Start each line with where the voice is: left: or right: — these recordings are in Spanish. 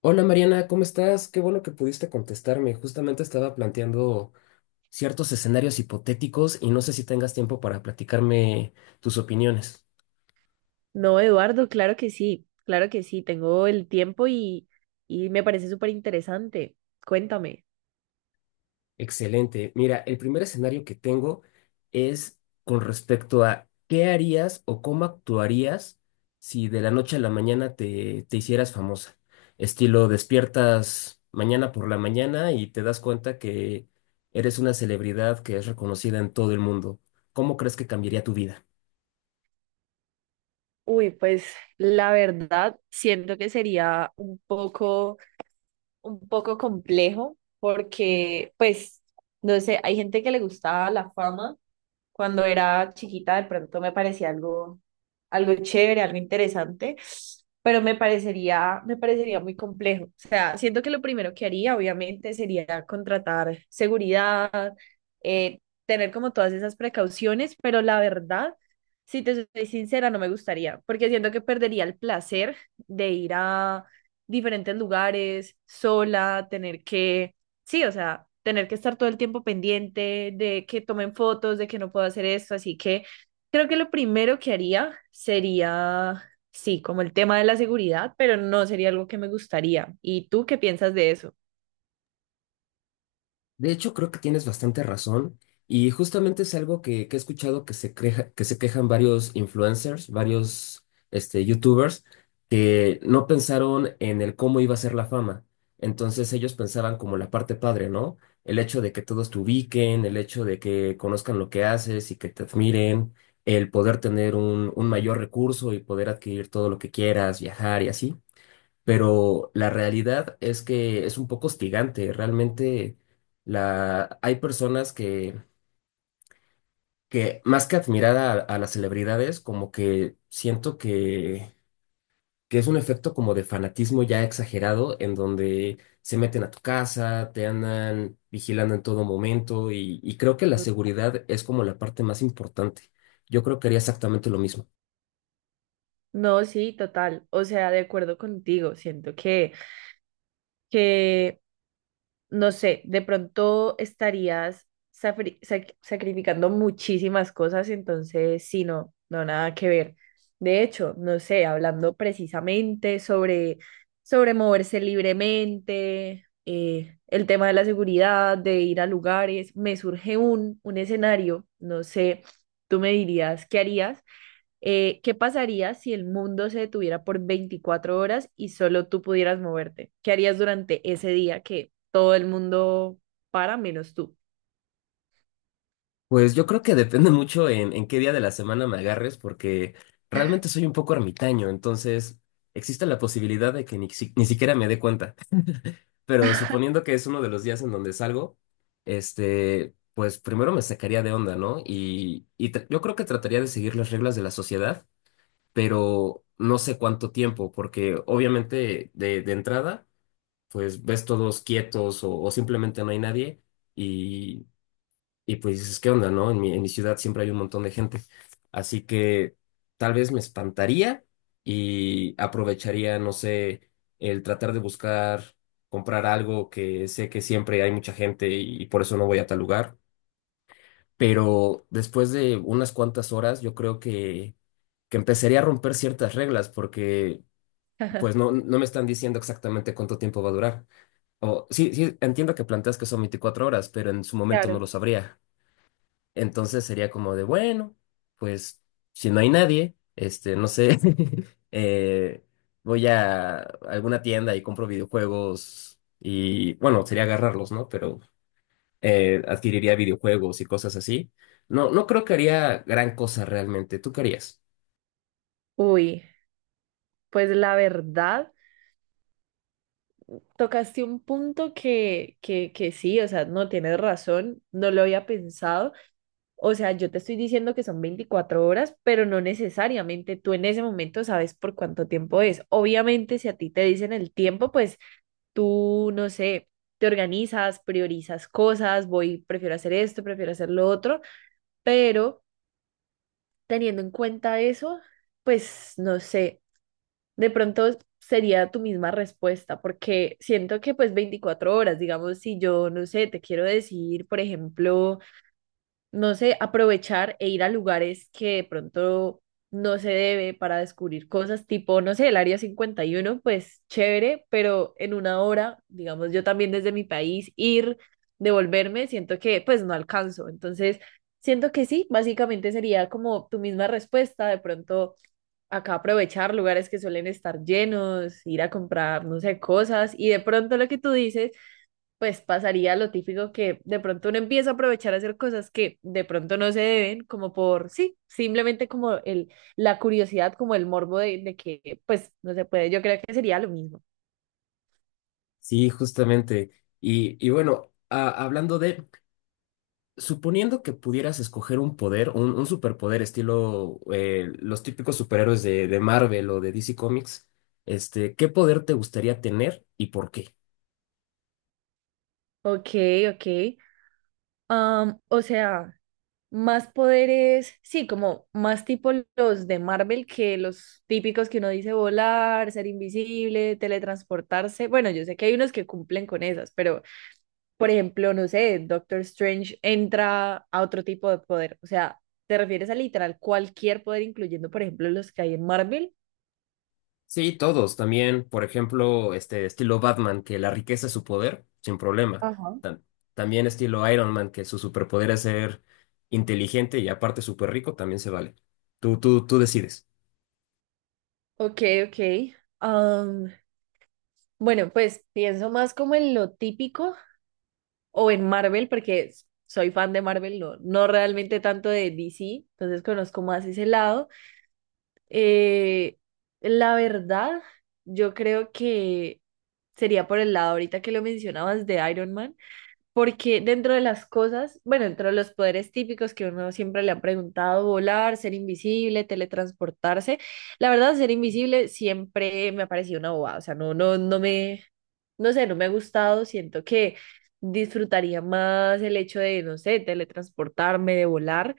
left: Hola Mariana, ¿cómo estás? Qué bueno que pudiste contestarme. Justamente estaba planteando ciertos escenarios hipotéticos y no sé si tengas tiempo para platicarme tus opiniones.
right: No, Eduardo, claro que sí, tengo el tiempo y me parece súper interesante. Cuéntame.
left: Excelente. Mira, el primer escenario que tengo es con respecto a qué harías o cómo actuarías si de la noche a la mañana te hicieras famosa. Estilo, despiertas mañana por la mañana y te das cuenta que eres una celebridad que es reconocida en todo el mundo. ¿Cómo crees que cambiaría tu vida?
right: Uy, pues la verdad siento que sería un poco complejo porque, pues, no sé, hay gente que le gusta la fama. Cuando era chiquita, de pronto me parecía algo chévere, algo interesante, pero me parecería muy complejo. O sea, siento que lo primero que haría, obviamente, sería contratar seguridad, eh, tener como todas esas precauciones, pero la verdad, si te soy sincera, no me gustaría, porque siento que perdería el placer de ir a diferentes lugares sola, tener que... Sí, o sea, tener que estar todo el tiempo pendiente de que tomen fotos, de que no puedo hacer esto, así que creo que lo primero que haría sería, sí, como el tema de la seguridad, pero no sería algo que me gustaría. ¿Y tú qué piensas de eso?
left: De hecho, creo que tienes bastante razón y justamente es algo que he escuchado que que se quejan varios influencers, varios YouTubers que no pensaron en el cómo iba a ser la fama. Entonces ellos pensaban como la parte padre, ¿no? El hecho de que todos te ubiquen, el hecho de que conozcan lo que haces y que te admiren, el poder tener un mayor recurso y poder adquirir todo lo que quieras, viajar y así, pero la realidad es que es un poco hostigante. Realmente hay personas que más que admirar a las celebridades, como que siento que es un efecto como de fanatismo ya exagerado, en donde se meten a tu casa, te andan vigilando en todo momento y creo que la seguridad es como la parte más importante. Yo creo que haría exactamente lo mismo.
right: No, sí, total. O sea, de acuerdo contigo, siento que no sé, de pronto estarías sacrificando muchísimas cosas, entonces sí, no, no, nada que ver. De hecho, no sé, hablando precisamente sobre, sobre moverse libremente, el tema de la seguridad, de ir a lugares, me surge un escenario, no sé, tú me dirías, ¿qué harías? ¿qué pasaría si el mundo se detuviera por 24 horas y solo tú pudieras moverte? ¿Qué harías durante ese día que todo el mundo para menos tú?
left: Pues yo creo que depende mucho en qué día de la semana me agarres, porque realmente soy un poco ermitaño, entonces existe la posibilidad de que ni siquiera me dé cuenta. Pero suponiendo que es uno de los días en donde salgo, pues primero me sacaría de onda, ¿no? Yo creo que trataría de seguir las reglas de la sociedad, pero no sé cuánto tiempo, porque obviamente de entrada, pues ves todos quietos o simplemente no hay nadie. Y pues dices, ¿qué onda, no? En mi ciudad siempre hay un montón de gente. Así que tal vez me espantaría y aprovecharía, no sé, el tratar de buscar, comprar algo que sé que siempre hay mucha gente y por eso no voy a tal lugar. Pero después de unas cuantas horas, yo creo que empezaría a romper ciertas reglas porque pues no, no me están diciendo exactamente cuánto tiempo va a durar. O sí, sí, entiendo que planteas que son 24 horas, pero en su momento no
right: Claro.
left: lo sabría. Entonces sería como de, bueno, pues si no hay nadie, no sé, eh, voy a alguna tienda y compro videojuegos y bueno, sería agarrarlos, ¿no? Pero adquiriría videojuegos y cosas así. No, no creo que haría gran cosa realmente. ¿Tú qué harías?
right: Uy, pues la verdad, tocaste un punto que sí, o sea, no tienes razón, no lo había pensado. O sea, yo te estoy diciendo que son 24 horas, pero no necesariamente tú en ese momento sabes por cuánto tiempo es. Obviamente, si a ti te dicen el tiempo, pues tú, no sé, te organizas, priorizas cosas, voy, prefiero hacer esto, prefiero hacer lo otro, pero teniendo en cuenta eso, pues no sé, de pronto sería tu misma respuesta, porque siento que pues 24 horas, digamos, si yo, no sé, te quiero decir, por ejemplo, no sé, aprovechar e ir a lugares que de pronto no se debe para descubrir cosas, tipo, no sé, el Área 51, pues chévere, pero en una hora, digamos, yo también desde mi país, ir, devolverme, siento que pues no alcanzo. Entonces, siento que sí, básicamente sería como tu misma respuesta, de pronto acá aprovechar lugares que suelen estar llenos, ir a comprar, no sé, cosas, y de pronto lo que tú dices, pues pasaría lo típico, que de pronto uno empieza a aprovechar a hacer cosas que de pronto no se deben, como por, sí, simplemente como el, la curiosidad, como el morbo de que, pues, no se puede. Yo creo que sería lo mismo.
left: Sí, justamente. Y bueno, hablando de, suponiendo que pudieras escoger un poder, un superpoder estilo los típicos superhéroes de Marvel o de DC Comics, ¿qué poder te gustaría tener y por qué?
right: Ok, ok. Am, o sea, más poderes, sí, como más tipo los de Marvel que los típicos que uno dice volar, ser invisible, teletransportarse. Bueno, yo sé que hay unos que cumplen con esas, pero por ejemplo, no sé, Doctor Strange entra a otro tipo de poder. O sea, ¿te refieres a literal cualquier poder, incluyendo, por ejemplo, los que hay en Marvel?
left: Sí, todos. También, por ejemplo, este estilo Batman, que la riqueza es su poder, sin problema.
right: Ajá.
left: Tam- también estilo Iron Man, que su superpoder es ser inteligente y aparte súper rico, también se vale. Tú decides.
right: Ok, ok. Am, bueno, pues pienso más como en lo típico o en Marvel, porque soy fan de Marvel, no, no realmente tanto de DC, entonces conozco más ese lado. Eh, la verdad, yo creo que sería por el lado ahorita que lo mencionabas de Iron Man. Porque dentro de las cosas, bueno, dentro de los poderes típicos que uno siempre le han preguntado, volar, ser invisible, teletransportarse, la verdad, ser invisible siempre me ha parecido una bobada, o sea, no sé, no me ha gustado, siento que disfrutaría más el hecho de, no sé, teletransportarme, de volar,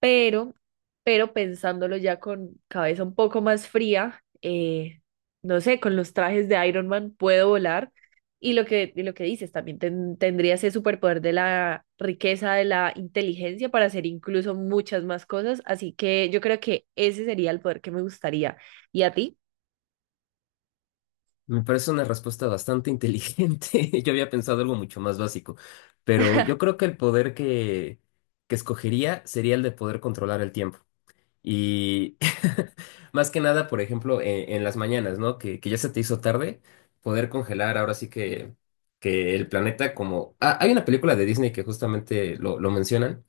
right: pero, pero pensándolo ya con cabeza un poco más fría, no sé, con los trajes de Iron Man puedo volar. Y lo que dices, también tendría ese superpoder de la riqueza, de la inteligencia para hacer incluso muchas más cosas. Así que yo creo que ese sería el poder que me gustaría. ¿Y a ti?
left: Me parece una respuesta bastante inteligente. Yo había pensado algo mucho más básico, pero yo creo que el poder que escogería sería el de poder controlar el tiempo. Y más que nada, por ejemplo, en las mañanas, ¿no? Que ya se te hizo tarde, poder congelar ahora sí que el planeta como... Ah, hay una película de Disney que justamente lo mencionan,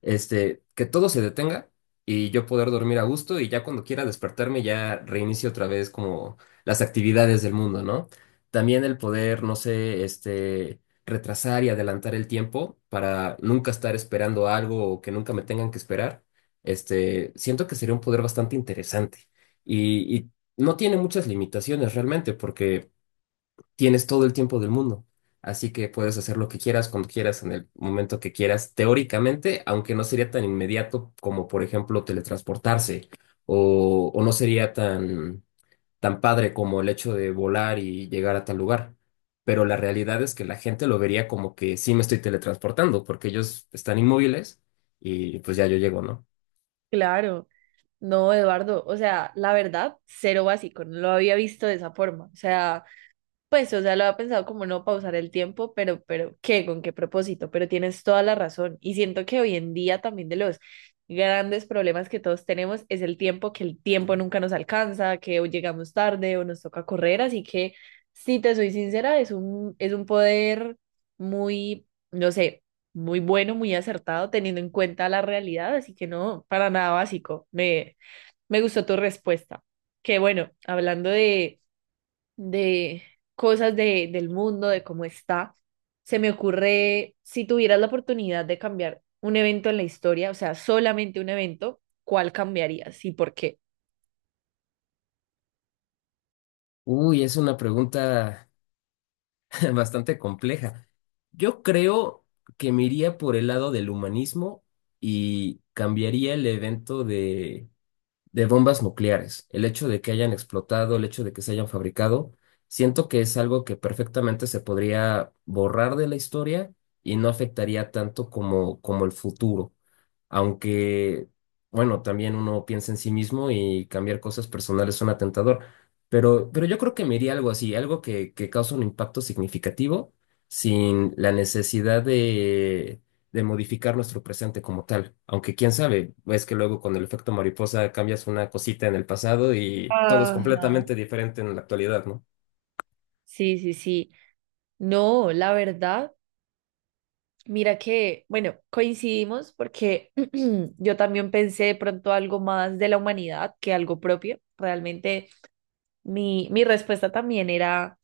left: que todo se detenga y yo poder dormir a gusto y ya cuando quiera despertarme ya reinicio otra vez como las actividades del mundo, ¿no? También el poder, no sé, retrasar y adelantar el tiempo para nunca estar esperando algo o que nunca me tengan que esperar, siento que sería un poder bastante interesante. Y no tiene muchas limitaciones realmente, porque tienes todo el tiempo del mundo. Así que puedes hacer lo que quieras, cuando quieras, en el momento que quieras, teóricamente, aunque no sería tan inmediato como, por ejemplo, teletransportarse, o no sería tan, tan padre como el hecho de volar y llegar a tal lugar. Pero la realidad es que la gente lo vería como que sí me estoy teletransportando, porque ellos están inmóviles y pues ya yo llego, ¿no?
right: Claro, no, Eduardo. O sea, la verdad, cero básico. No lo había visto de esa forma. O sea... Pues, o sea, lo había pensado como no pausar el tiempo, pero, ¿qué? ¿Con qué propósito? Pero tienes toda la razón. Y siento que hoy en día también de los grandes problemas que todos tenemos es el tiempo, que el tiempo nunca nos alcanza, que o llegamos tarde o nos toca correr. Así que, si te soy sincera, es un poder muy, no sé, muy bueno, muy acertado, teniendo en cuenta la realidad. Así que no, para nada básico. Me gustó tu respuesta. Que bueno, hablando de cosas de, del mundo, de cómo está. Se me ocurre, si tuvieras la oportunidad de cambiar un evento en la historia, o sea, solamente un evento, ¿cuál cambiarías y por qué?
left: Uy, es una pregunta bastante compleja. Yo creo que me iría por el lado del humanismo y cambiaría el evento de bombas nucleares. El hecho de que hayan explotado, el hecho de que se hayan fabricado, siento que es algo que perfectamente se podría borrar de la historia y no afectaría tanto como, como el futuro, aunque, bueno, también uno piensa en sí mismo y cambiar cosas personales suena tentador, pero yo creo que me iría algo así, algo que causa un impacto significativo sin la necesidad de modificar nuestro presente como tal, aunque quién sabe, es que luego con el efecto mariposa cambias una cosita en el pasado y todo es
right: Ajá.
left: completamente diferente en la actualidad, ¿no?
right: Sí, sí, sí. No, la verdad, mira que, bueno, coincidimos porque yo también pensé de pronto algo más de la humanidad que algo propio. Realmente mi respuesta también era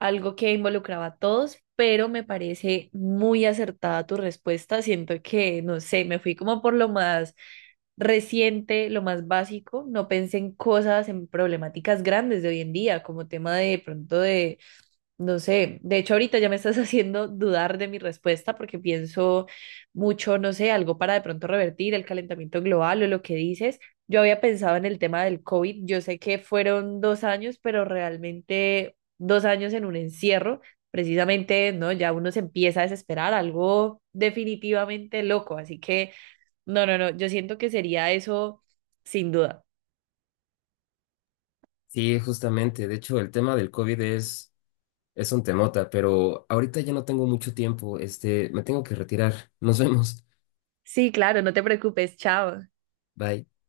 right: algo que involucraba a todos, pero me parece muy acertada tu respuesta. Siento que, no sé, me fui como por lo más reciente, lo más básico. No pensé en cosas, en problemáticas grandes de hoy en día, como tema de pronto de no sé, de hecho ahorita ya me estás haciendo dudar de mi respuesta porque pienso mucho, no sé, algo para de pronto revertir el calentamiento global o lo que dices. Yo había pensado en el tema del COVID, yo sé que fueron 2 años, pero realmente 2 años en un encierro, precisamente, ¿no? Ya uno se empieza a desesperar, algo definitivamente loco, así que no, no, no, yo siento que sería eso sin duda.
left: Sí, justamente, de hecho el tema del COVID es... Es un temota, pero ahorita ya no tengo mucho tiempo. Este, me tengo que retirar. Nos vemos.
right: Sí, claro, no te preocupes, chao.
left: Bye.